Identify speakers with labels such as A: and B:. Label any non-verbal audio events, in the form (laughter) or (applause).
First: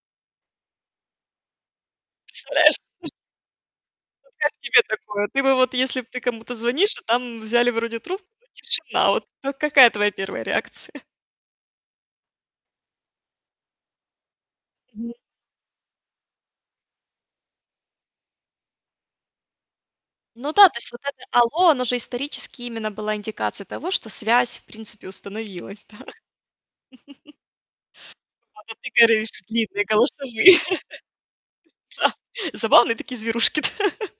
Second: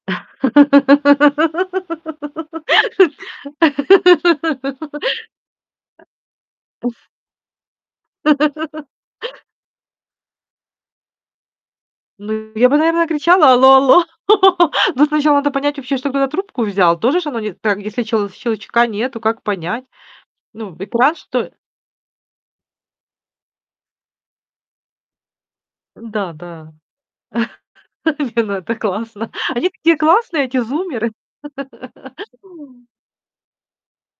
A: Представляешь? Вот как тебе такое? Ты бы вот, если б ты кому-то звонишь, а
B: (laughs) Уф.
A: там взяли вроде трубку, но
B: (laughs)
A: тишина. Вот, вот какая твоя 1 реакция?
B: Ну я бы, наверное, кричала: "Алло алло!" (laughs) Но
A: М.
B: сначала надо понять вообще, что кто-то трубку взял. Тоже ж оно не там если чел щелчка нету, как понять?
A: Ну да.
B: Ну
A: То есть вот
B: экран
A: это
B: что
A: "алло", оно же исторически именно было индикацией того, что связь в принципе установилась, да?
B: Н-да, да.
A: (laughs)
B: (chuckles) Не, ну
A: А
B: это
A: вот ты говоришь,
B: классно. Они
A: длинные
B: такие классные,
A: голосовые.
B: эти зумеры.
A: Да.
B: (laughs)
A: Забавные такие зверушки. (laughs)